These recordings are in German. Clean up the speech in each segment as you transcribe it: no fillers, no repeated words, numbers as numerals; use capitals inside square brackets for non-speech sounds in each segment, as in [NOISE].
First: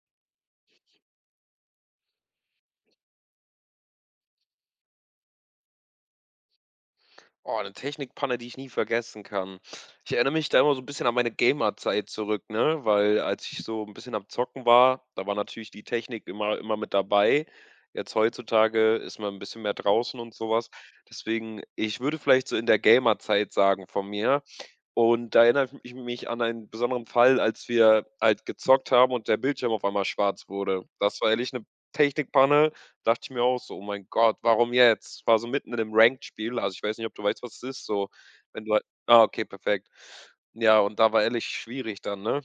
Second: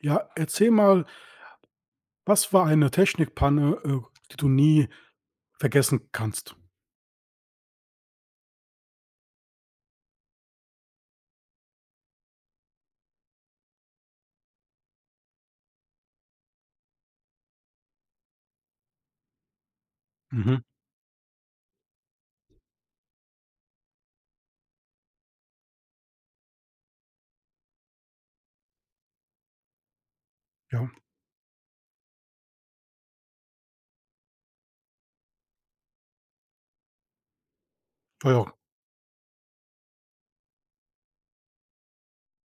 Ja, erzähl mal, was war eine Technikpanne, die du nie vergessen kannst? Oh, 'ne Technikpanne, die ich nie vergessen kann. Ich erinnere mich da immer so ein bisschen an meine Gamer-Zeit zurück, ne, weil als ich so ein bisschen am Zocken war, da war natürlich die Technik immer mit dabei. Jetzt heutzutage ist man ein bisschen mehr draußen und Mhm. sowas. Deswegen, ich würde vielleicht so in der Gamer-Zeit sagen von mir, und da erinnere ich mich an einen besonderen Fall, als wir halt gezockt haben und der Bildschirm auf einmal schwarz wurde. Ja, Das war ehrlich eine Technikpanne, dachte ich mir auch so: „Oh mein Gott, warum jetzt?“ War so mitten in 'nem Ranked-Spiel, also, ich weiß nicht, ob du weißt, was es ist, so, ja, ja. wenn du halt okay, perfekt. Ja, und da war ehrlich schwierig dann, ne?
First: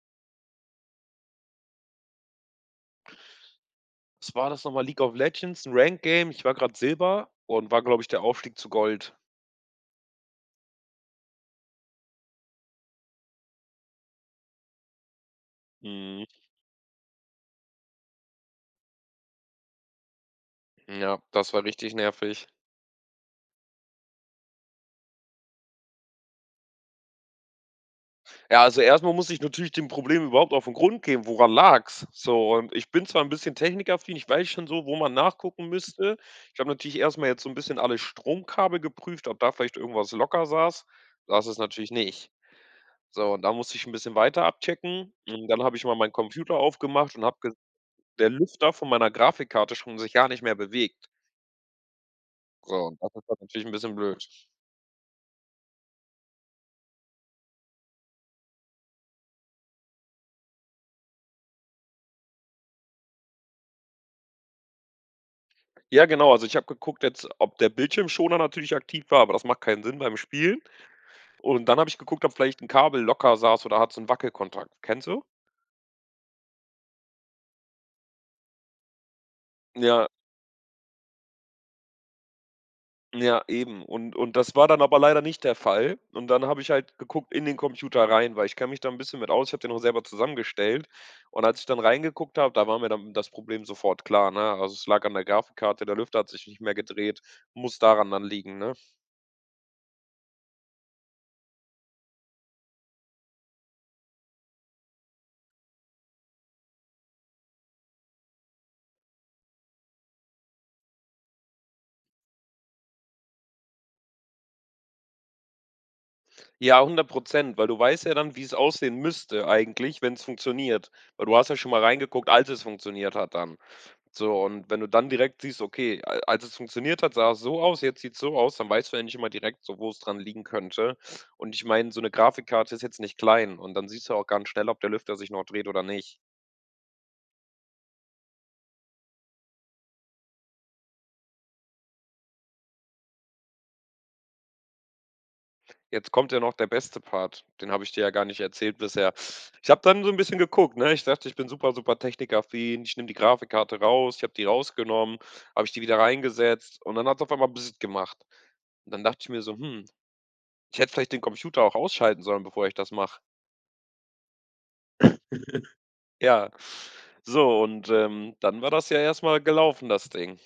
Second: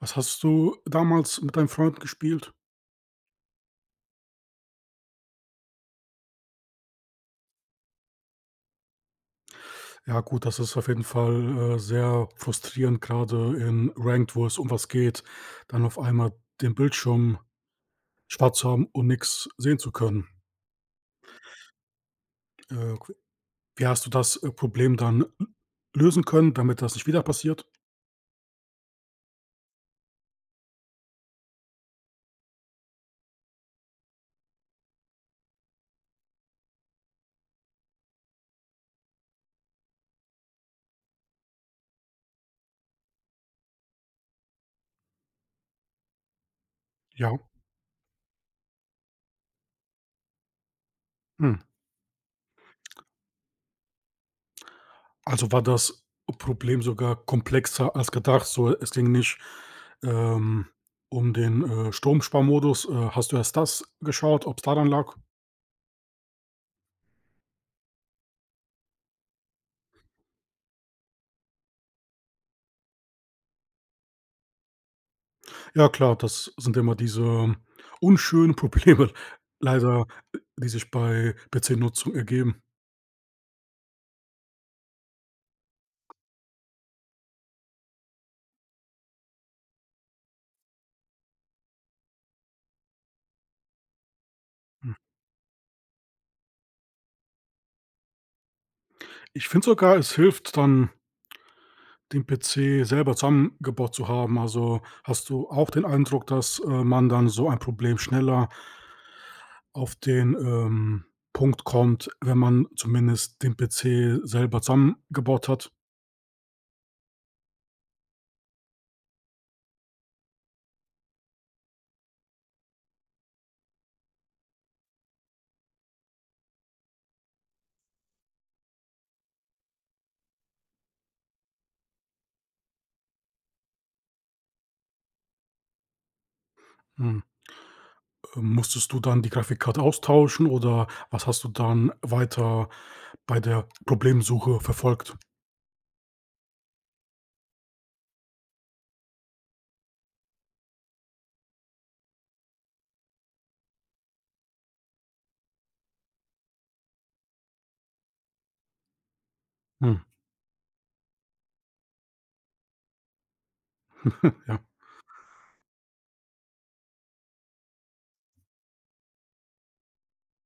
Was hast du damals mit deinem Freund gespielt? Was war das nochmal? League of Legends, ein Ranked-Game. Ich war gerade Silber und war, glaube ich, der Aufstieg zu Gold. Ja, gut, das ist auf jeden Fall, sehr frustrierend, gerade in Ranked, wo es um was geht, dann auf Mhm. einmal den Bildschirm schwarz zu haben und nix sehen zu können. Ja, das war richtig nervig. Äh, Wie hast du das, Problem dann lösen können, damit das nicht wieder passiert? Ja, also erstmal muss ich natürlich dem Problem überhaupt auf den Grund gehen. Woran lag's? So, und ich bin zwar ein bisschen technikaffin, ich weiß schon so, wo man nachgucken müsste. Ich habe natürlich erstmal jetzt so 'n bisschen alle Stromkabel geprüft, ob da vielleicht irgendwas locker saß. Saß es natürlich nicht. So, und da musste ich 'n bisschen weiter abchecken. Und dann habe ich mal meinen Computer aufgemacht und habe Ja. ge der Lüfter von meiner Grafikkarte schon sich gar nicht mehr bewegt. Hm. So, und das ist dann natürlich 'n bisschen blöd. Also, war das Problem sogar komplexer als gedacht, so es ging nicht, ähm, um den, Stromsparmodus. Hast du erst das geschaut, ob's daran lag? Ja, genau, also ich habe geguckt jetzt, ob der Bildschirmschoner natürlich aktiv war, aber das macht keinen Sinn beim Spielen. Und dann habe ich geguckt, ob vielleicht ein Kabel locker saß oder hat so 'n Wackelkontakt. Kennst du? Ja klar, das sind immer diese unschönen Probleme [LAUGHS] leider, Ja, die sich bei PC-Nutzung ergeben. ja, eben. Und das war dann aber leider nicht der Fall. Und dann habe ich halt geguckt in den Computer rein, weil ich kenne mich da 'n bisschen mit aus. Ich habe den auch selber zusammengestellt. Und als ich dann reingeguckt habe, da war mir dann das Problem sofort klar, ne? Also, es lag an der Grafikkarte, der Lüfter hat sich nicht mehr gedreht, muss daran dann liegen, ne? Ich finde sogar, es hilft dann, den PC selber zusammengebaut zu haben. Also, hast du auch den Eindruck, dass, man dann so ein Problem schneller auf den, Punkt kommt, wenn man zumindest den PC selber zusammengebaut hat? Ja, 100%. Weil du weißt ja dann, wie's aussehen müsste eigentlich, wenn's funktioniert. Weil du hast ja schon mal reingeguckt, als es funktioniert hat dann. So, und wenn du dann direkt siehst, okay, als es funktioniert hat, sah es so aus, jetzt sieht es so aus, dann weißt du endlich immer direkt so, wo es dran liegen könnte. Und ich meine, so eine Grafikkarte ist jetzt nicht klein und dann siehst du auch ganz schnell, ob der Lüfter sich noch dreht oder nicht. Mhm. Musstest du dann die Grafikkarte austauschen oder was hast du dann weiter bei der Problemsuche verfolgt? Jetzt kommt ja noch der beste Part, den habe ich dir ja gar nicht erzählt bisher. Ich habe dann so ein bisschen geguckt, ne? Ich dachte, ich bin super, super technikaffin, ich nehme die Grafikkarte raus, ich habe die rausgenommen, habe ich die wieder reingesetzt und dann hat es auf einmal Bzzzt gemacht. Und dann dachte ich mir so, hm, Hm, ich hätte vielleicht den Computer auch ausschalten sollen, bevor ich das mache. [LAUGHS] ja. Ja. So und, dann war das ja erstmal gelaufen, das Ding.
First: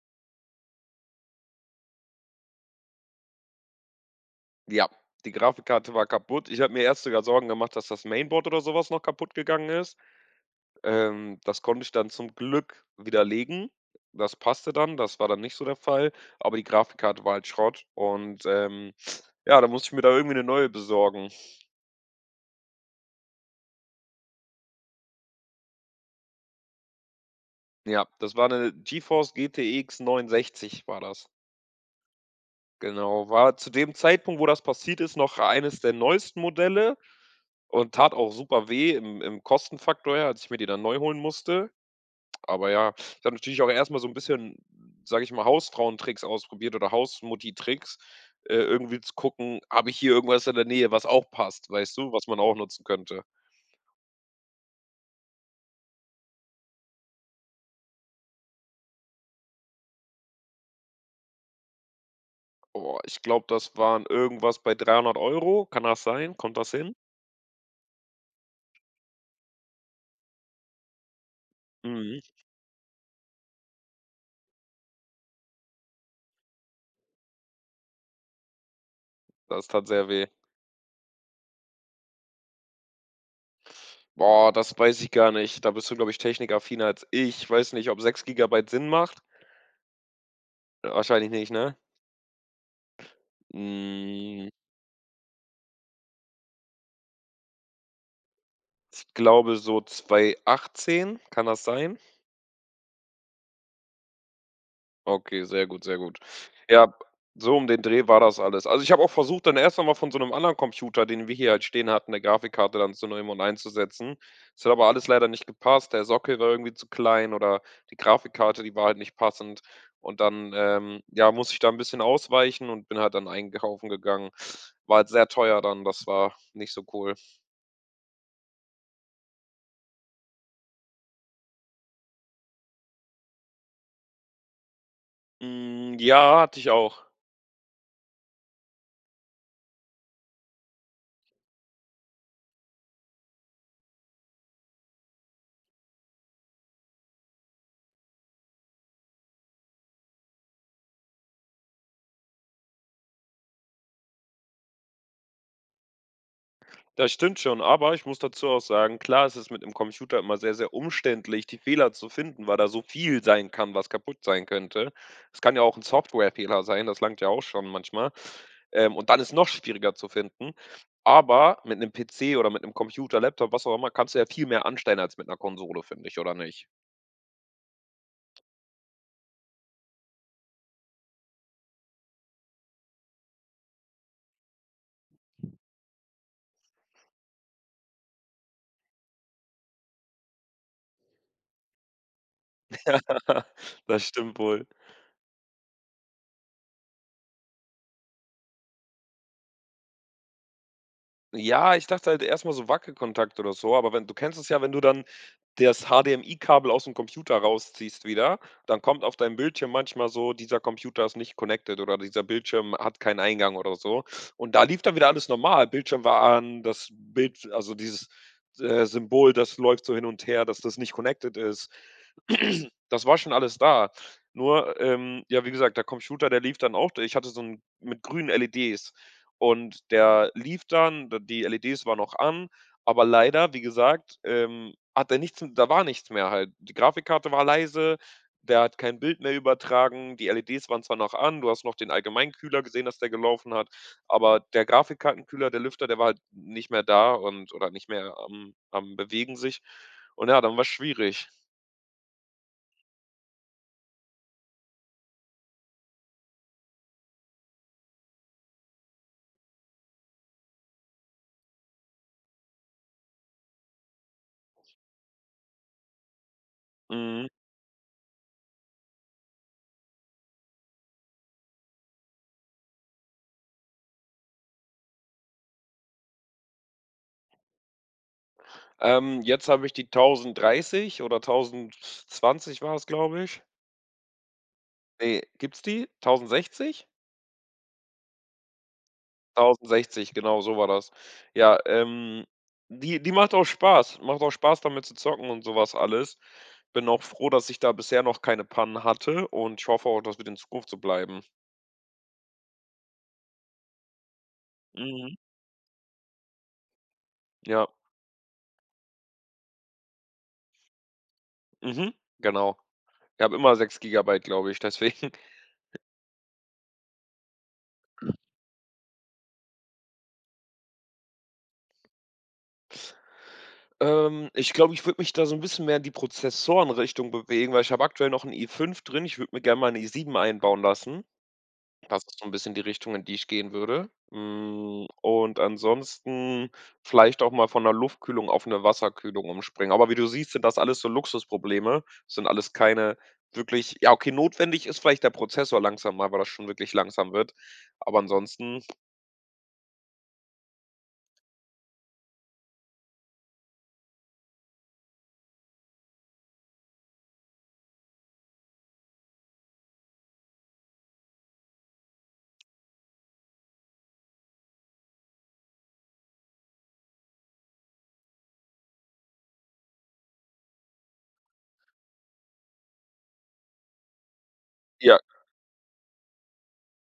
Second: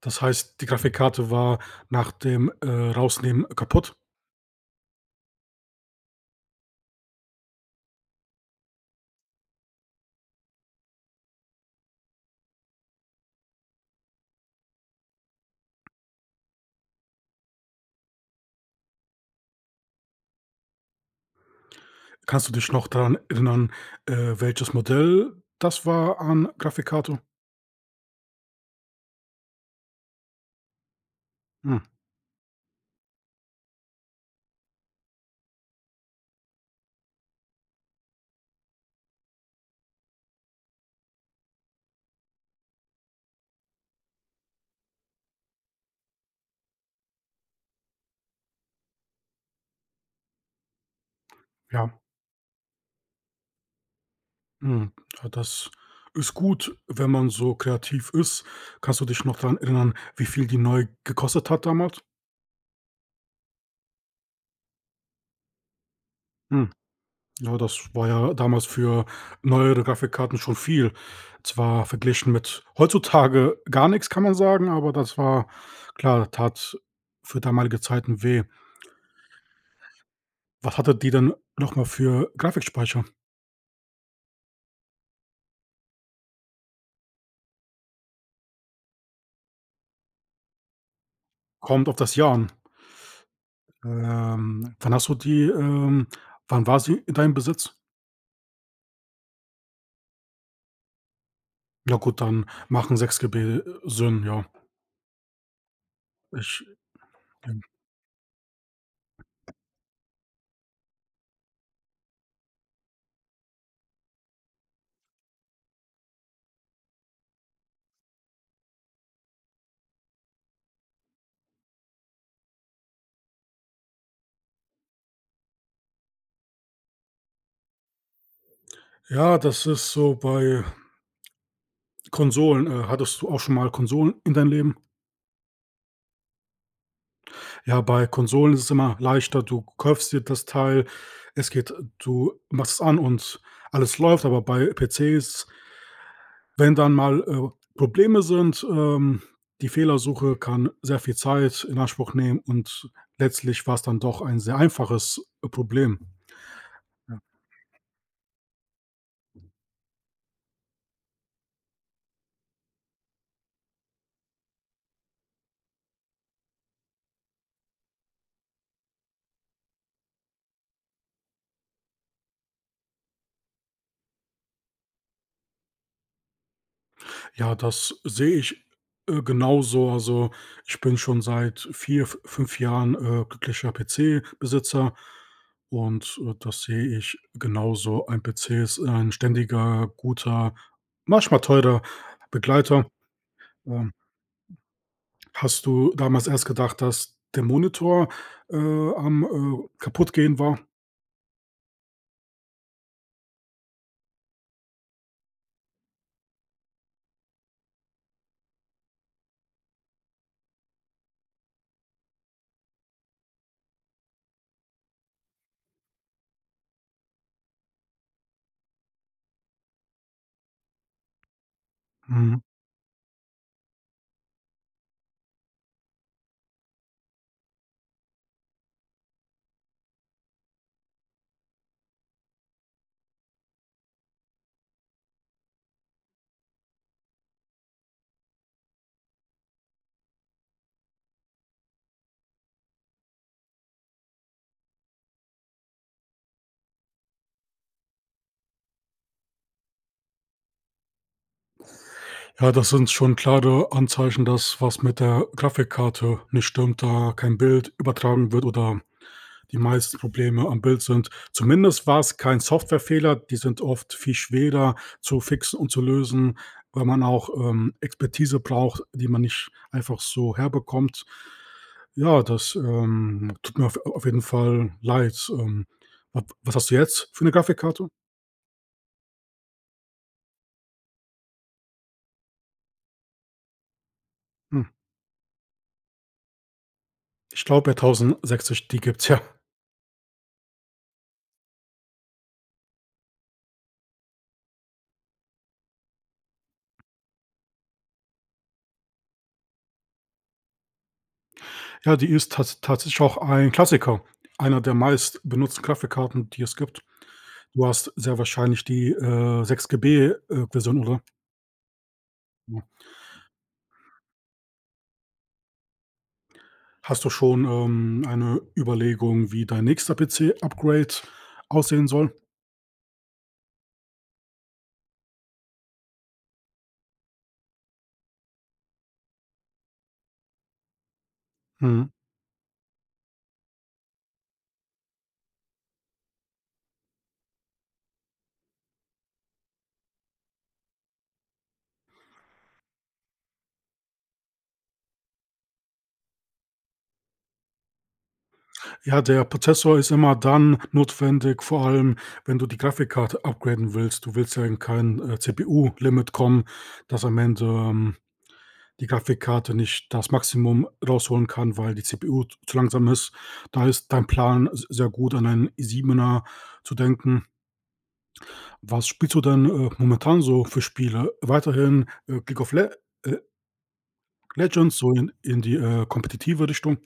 Das heißt, die Grafikkarte war nach dem, Rausnehmen kaputt. Ja, die Grafikkarte war kaputt. Ich habe mir erst sogar Sorgen gemacht, dass das Mainboard oder sowas noch kaputt gegangen ist. Das konnte ich dann zum Glück widerlegen. Das passte dann, das war dann nicht so der Fall, aber die Grafikkarte war halt Schrott und ja, da musste ich mir da irgendwie eine neue besorgen. Kannst du dich noch daran erinnern, welches Modell das war an Grafikkarte? Ja, das war eine GeForce GTX 960 war das. Hm, Genau, war zu dem Zeitpunkt, wo das passiert ist, noch eines der neuesten Modelle und tat auch super weh im Kostenfaktor her, als ich mir die dann neu holen musste. Aber ja, ich habe natürlich auch erst mal so ein bisschen, sage ich mal, Hausfrauentricks ausprobiert oder Hausmutti-Tricks, irgendwie zu gucken, habe ich hier irgendwas in der Nähe, was auch passt, ja, weißt du, was man auch nutzen könnte. hm, ja, das ist gut, wenn man so kreativ ist. Kannst du dich noch daran erinnern, wie viel die neu gekostet hat damals? Oh, ich glaube, das waren irgendwas bei 300€. Kann das sein? Kommt das Hm. hin? Ja, das war ja damals für neuere Grafikkarten schon viel. Zwar Mhm, verglichen mit heutzutage gar nichts kann man sagen, aber das war klar, tat für damalige Zeiten weh. das tat sehr weh. Was hattet die denn nochmal für Grafikspeicher? Boah, das weiß ich gar nicht. Da bist du, glaube ich, technikaffiner als ich. Ich weiß nicht, ob 6 Gigabyte Sinn macht. Wahrscheinlich nicht, ne? Kommt auf das Jahr an. Hm, Wann hast du die, wann war sie in deinem Besitz? ich glaube so 2018. Kann das Ja sein? gut, dann machen 6 GB Sinn, ja. Okay, sehr gut, sehr gut. Ich Ja, so um den Dreh war das alles. Also, ich habe auch versucht, dann erst einmal von so einem anderen Computer, den wir hier halt stehen hatten, 'ne Grafikkarte dann zu nehmen und einzusetzen. Das hat aber alles leider nicht gepasst. Der Sockel war irgendwie zu klein oder die Grafikkarte, die war halt nicht passend. Und dann, ja, muss ich da ein bisschen ausweichen und bin halt dann einkaufen gegangen. War halt sehr teuer dann, das war nicht so cool. Ja, das ist so bei Konsolen. Hattest du auch schon mal Konsolen in deinem Leben? Hm, ja, hatte ich auch. Ja, bei Konsolen ist es immer leichter. Du kaufst dir das Teil, es geht du machst es an und alles läuft, aber bei PCs, wenn dann mal, Probleme sind, die Fehlersuche kann sehr viel Zeit in Anspruch nehmen und letztlich war es dann doch ein sehr einfaches, Problem. Das Ja. stimmt schon, aber ich muss dazu auch sagen, klar, es ist mit dem Computer immer sehr, sehr umständlich, die Fehler zu finden, weil da so viel sein kann, was kaputt sein könnte. Es kann ja auch ein Softwarefehler sein, das langt ja auch schon manchmal. Und dann ist noch schwieriger zu finden. Aber mit 'nem PC oder mit einem Computer, Laptop, was auch immer, kannst du ja viel mehr anstellen als mit einer Konsole, finde ich, oder nicht? Ja, das sehe ich, genauso. Also, ich bin schon seit 4, f 5 Jahren, glücklicher PC-Besitzer und, das sehe ich genauso. Ein PC ist ein ständiger, guter, manchmal teurer Begleiter. [LAUGHS] Ähm, Das stimmt wohl. hast du damals erst gedacht, dass der Monitor, am, Kaputtgehen war? Ja, ich dachte halt erstmal so Wackelkontakt oder so, aber wenn du kennst es ja, wenn du dann das HDMI-Kabel aus dem Computer rausziehst wieder, dann kommt auf deinem Bildschirm manchmal so: „Dieser Computer ist nicht connected“ oder „Dieser Bildschirm hat keinen Eingang“ oder so. Und da lief dann wieder alles normal. Bildschirm war an, das Bild also dieses, Symbol, das läuft so hin und her, dass das nicht connected ist. Mhm. [CLEARS THROAT] Das war schon alles da. Nur, ja, wie gesagt, der Computer, der lief dann auch, ich hatte so einen mit grünen LEDs. Und der lief dann, d die LEDs waren noch an, aber leider, wie gesagt, hat er nichts, da war nichts mehr halt. Die Grafikkarte war leise, der hat kein Bild mehr übertragen, die LEDs waren zwar noch an, du hast noch den Allgemeinkühler gesehen, dass der gelaufen hat, aber der Grafikkartenkühler, der Lüfter, der war halt nicht mehr da und oder nicht mehr am Bewegen sich. Und ja, dann war es schwierig. Ja, das sind schon klare Anzeichen, dass was mit der Grafikkarte nicht stimmt, da kein Bild übertragen wird oder die meisten Probleme am Bild sind. Zumindest war es kein Softwarefehler, die sind oft viel schwerer zu fixen und zu lösen, weil man Mhm. auch, Expertise braucht, die man nicht einfach so herbekommt. Ja, das, tut mir auf jeden Fall leid. Wa was hast du jetzt für eine Grafikkarte? Jetzt habe ich die 1030 oder 1020 war es, glaube ich. Hm, Ne, gibt's die? 1060? ich glaube, ja 1060, die gibt's, ja. 1060, genau, so war das. Ja, die die macht auch Spaß. Macht auch Spaß, damit zu zocken und sowas alles. Bin auch froh, dass ich da bisher noch keine Pannen hatte und ich hoffe auch, das wird in Zukunft so bleiben. Ja, die ist tatsächlich auch ein Klassiker, einer der Mhm. meist benutzten Grafikkarten, die es gibt. Ja. Du hast sehr wahrscheinlich die, 6 GB, Version, oder? Mhm. Genau. Ich habe immer 6 GB, glaube ich, deswegen. [LAUGHS] Hast du schon, eine Überlegung, wie dein nächster PC-Upgrade aussehen soll? Ich glaube, ich würde mich da so ein bisschen mehr in die Prozessorenrichtung bewegen, weil ich habe aktuell noch einen i5 drin. Ich würde mir gerne mal 'n i7 einbauen lassen. Mhm. Das ist so ein bisschen die Richtung, in die ich gehen würde. Hm, und ansonsten vielleicht auch mal von 'ner Luftkühlung auf eine Wasserkühlung umspringen. Aber wie du siehst, sind das alles so Luxusprobleme, sind alles keine wirklich, ja, okay, notwendig ist vielleicht der Prozessor langsam mal, weil das schon wirklich langsam wird. Aber ansonsten Ja, der Prozessor ist immer dann notwendig, vor allem, wenn du die Grafikkarte upgraden willst. Du willst ja in kein, CPU-Limit kommen, dass am Ende, die Grafikkarte nicht das Maximum rausholen kann, weil die CPU z zu langsam ist. Da ist dein Plan s sehr gut, an einen i7er zu denken. Was spielst du denn, momentan so für Spiele? Weiterhin, League of Le äh, Legends, so ja, in die, kompetitive Richtung.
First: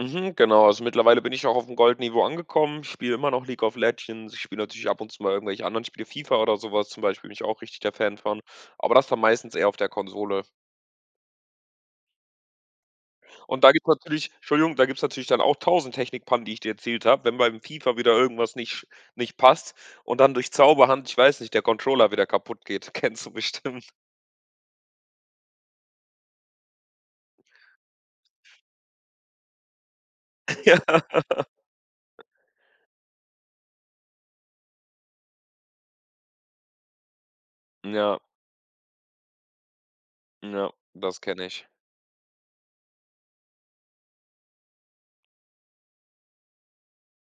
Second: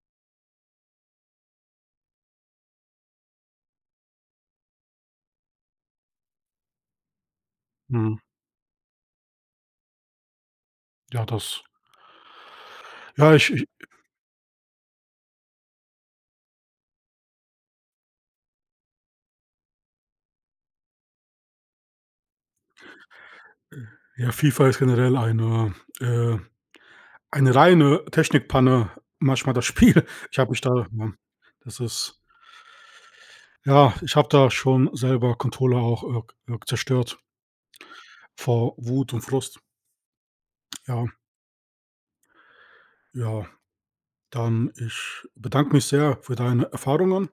mhm, genau. Also, mittlerweile bin ich auch auf dem Goldniveau angekommen. Ich spiele immer noch League of Legends. Ich spiele natürlich ab und zu mal irgendwelche anderen Spiele, FIFA oder sowas zum Beispiel, bin ich auch richtig der Mhm. Fan von. Aber das dann meistens eher auf der Konsole. Ja, das ja, ich Und ich da gibt's natürlich, Entschuldigung, da gibt's natürlich dann auch tausend Technikpannen, die ich dir erzählt habe, wenn beim FIFA wieder irgendwas nicht passt und dann durch Zauberhand, ich weiß nicht, der Controller wieder kaputt geht. [LAUGHS] Kennst du bestimmt. Ja, FIFA ist generell äh, eine reine Technikpanne, manchmal das [LAUGHS] Spiel. Ich habe mich [LAUGHS] Ja. da ja, das ist Ja, ich habe da schon selber Controller auch, zerstört Ja, vor Wut und Frust. ja, Ja, das kenne ich. ja, dann ich bedanke mich sehr für deine Erfahrungen.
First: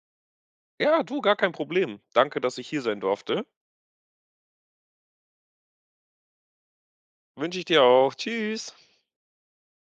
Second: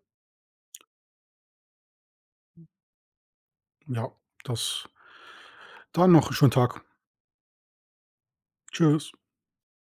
Ja, du, gar kein Problem. Danke, dass ich hier sein durfte. Ja, das Dann noch 'n schönen Tag. Wünsche ich dir auch. Tschüss. Tschüss.